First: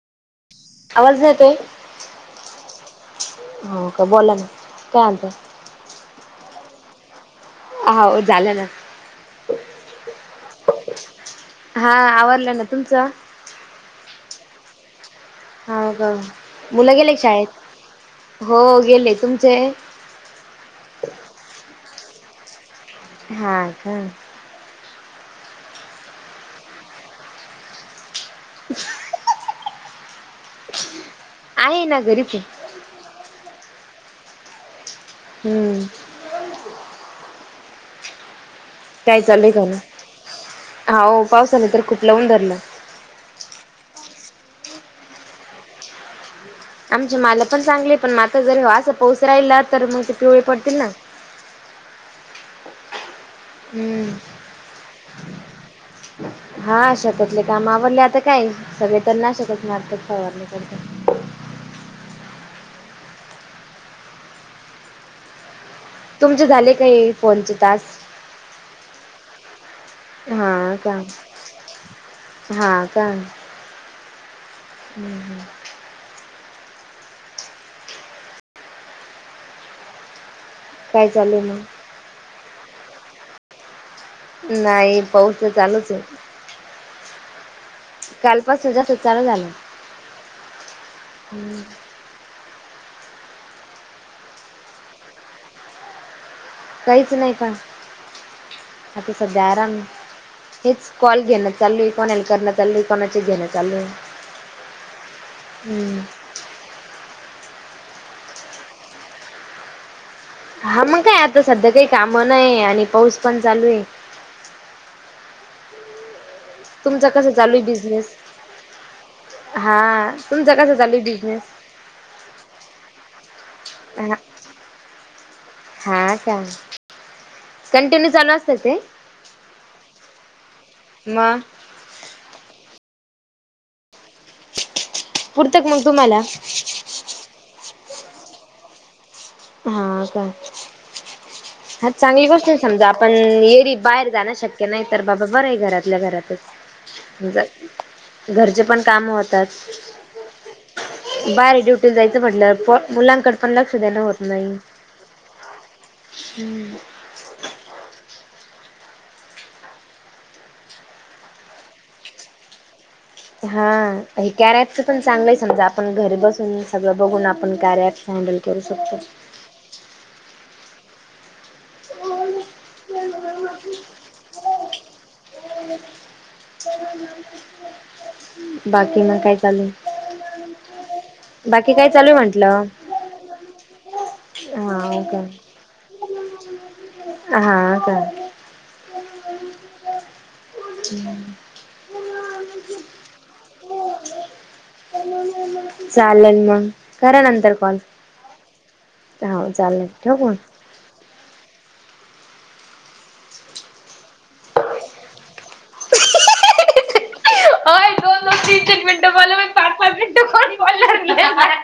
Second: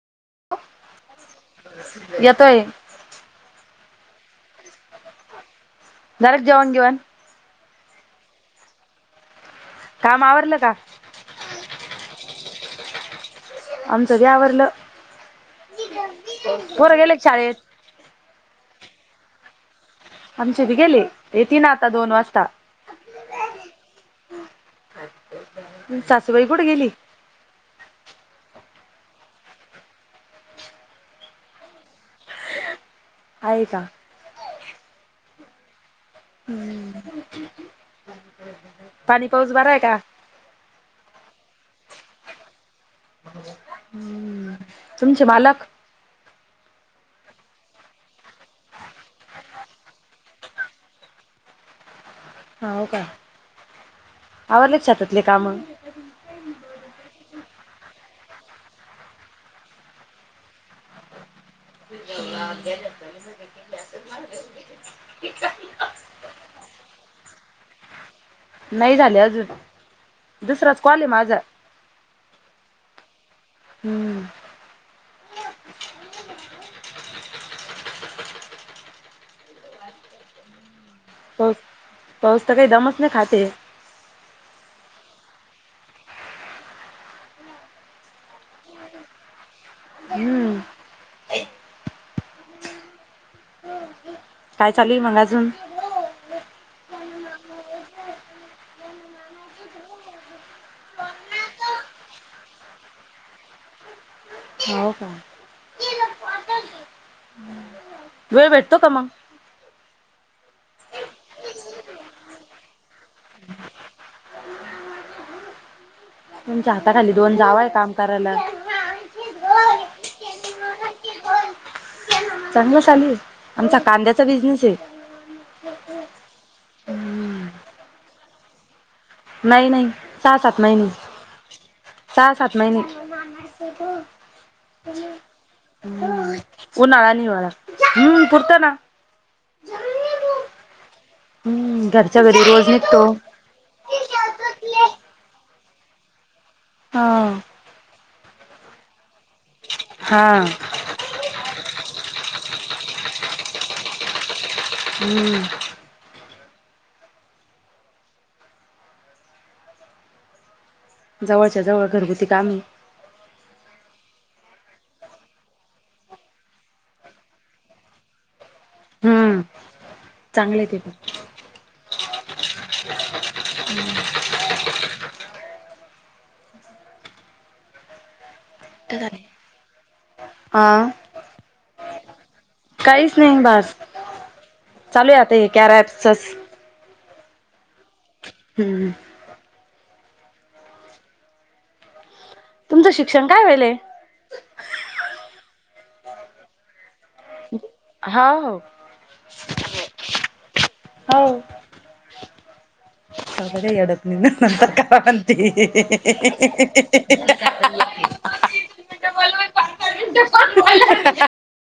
आवाज येतोय? येतोय हो, का? बोला ना. चालतंय. झालं का, जेवण गिवन? हाव. झालं ना. काम आवरलं का? हा आवरंलं नं. तुमचं? आमचं बी आवरलं. ह का? मुलं गेले का शाळेत? हो गेले. तुमचे? आमचे बी गेले. येतीन आता दोन वाजता. हा, का. सासूबाई कुठं गेली? [inaudible] आहे ना. घरीचय. आहे का? हम्म. हम्म. काय चालुय बरा कामं, आहे का हाओ पावसानं तर खूप लाऊन धरलं. [unintelligible] हम्म. तुमचे बालक. आमचे मालं पण चांगले पण म आता जर असं पाऊस राईला तर म ते पिवळे पडतील ना. हा हो का. हम्म. आवरलीत शेतातली कामं. हा शेतातली काम आवरली आता काय सगळे तननाशकच मारतात फवारणी करतात. हा गेल्यात तुमी सगळ्या. तर माझं तुमचे झाले का हे फोन चे टास्क? नई झाले अजून. हा दुसराच का. कॉल आहे माझा हा का हम्म हं हं. काय चालूय पाऊस मंग. पाऊस त काई दमच नई खाते. नाई पाऊस त चालूचे. कालपासुन जास्तंच चालू झालं, हम्म हं. काय चालूय मंग अजून? काहीच नाही मला का बोलायचंय. आता सध्या आरामे. हेच कॉल घेणं चालू ये कोणाला करणं चालू ये कोणाचे घेणं चालूये. हो का हम्म. वेळ भेटतो का मंग. हा मंग काय आता सध्या काई कामं नईये आणि पाऊस पण चालूये. तुमच्या तुमचं हाताखाली कसं दोन जावा चालूय आहे काम बिझनेस? करायला. हा, तुमचा कसा चालूय बिझनेस? चांगला चालूये, आमचा हा कांद्याचा बिझनेसये. हा का, कंटिन्यू चालू असतं ते. नाई नाई सा सात मईने. मग सहा सात मईने, मम्मी मामाशी बोल, घे. पुरतं का मग तुम्हाला? उन्हाळा अन हिवाळा, हं पुरतं ना. हा का. हम्म हा घरच्या चांगली घरी गोष्टय रोज समजा निघतो आपण येरी बाहेर जाणं शक्य् ते नई तर बाबा बरंय घरातल्या घरातच. हा घरचे पण काम होतात. हा. बायेरी ड्युटील जायचं म्हंटलं पो मुलांकड पण लक्ष देणं होत नई. हम्म. हम्म. जवळच्या जवळ घरगुती काम ये. हा हे कॅर ऍप च पण चांगलंय समजा आपण घरी बसून सगळं बघून आपण कार्य ऍप हँडल करू शकतो. चांगलंय ते पण. आलू ले लो‌. [inaudible] [unintelligible] बाकी मंग काय चालू आहे? आ. बाकी काय चालू आहे म्हंटल. काहीच नाही बास. चालू का आता हे कॅर ऍपच च. हा का? हम्म. हम्म. तुम्हीचे शिक्षण काय वायले? चालेल मंग करा नंतर कॉल. हाव. हाव चालेल. ठेऊ फोन. हाव- [inaudible] सगडे येडतनीन म्हणतात काय म्हणतील? होय दोन [unintelligible] दोन तीन- तीन मिनटं बोललात पाच- पाच मिनटं कोण बोलणार नाही.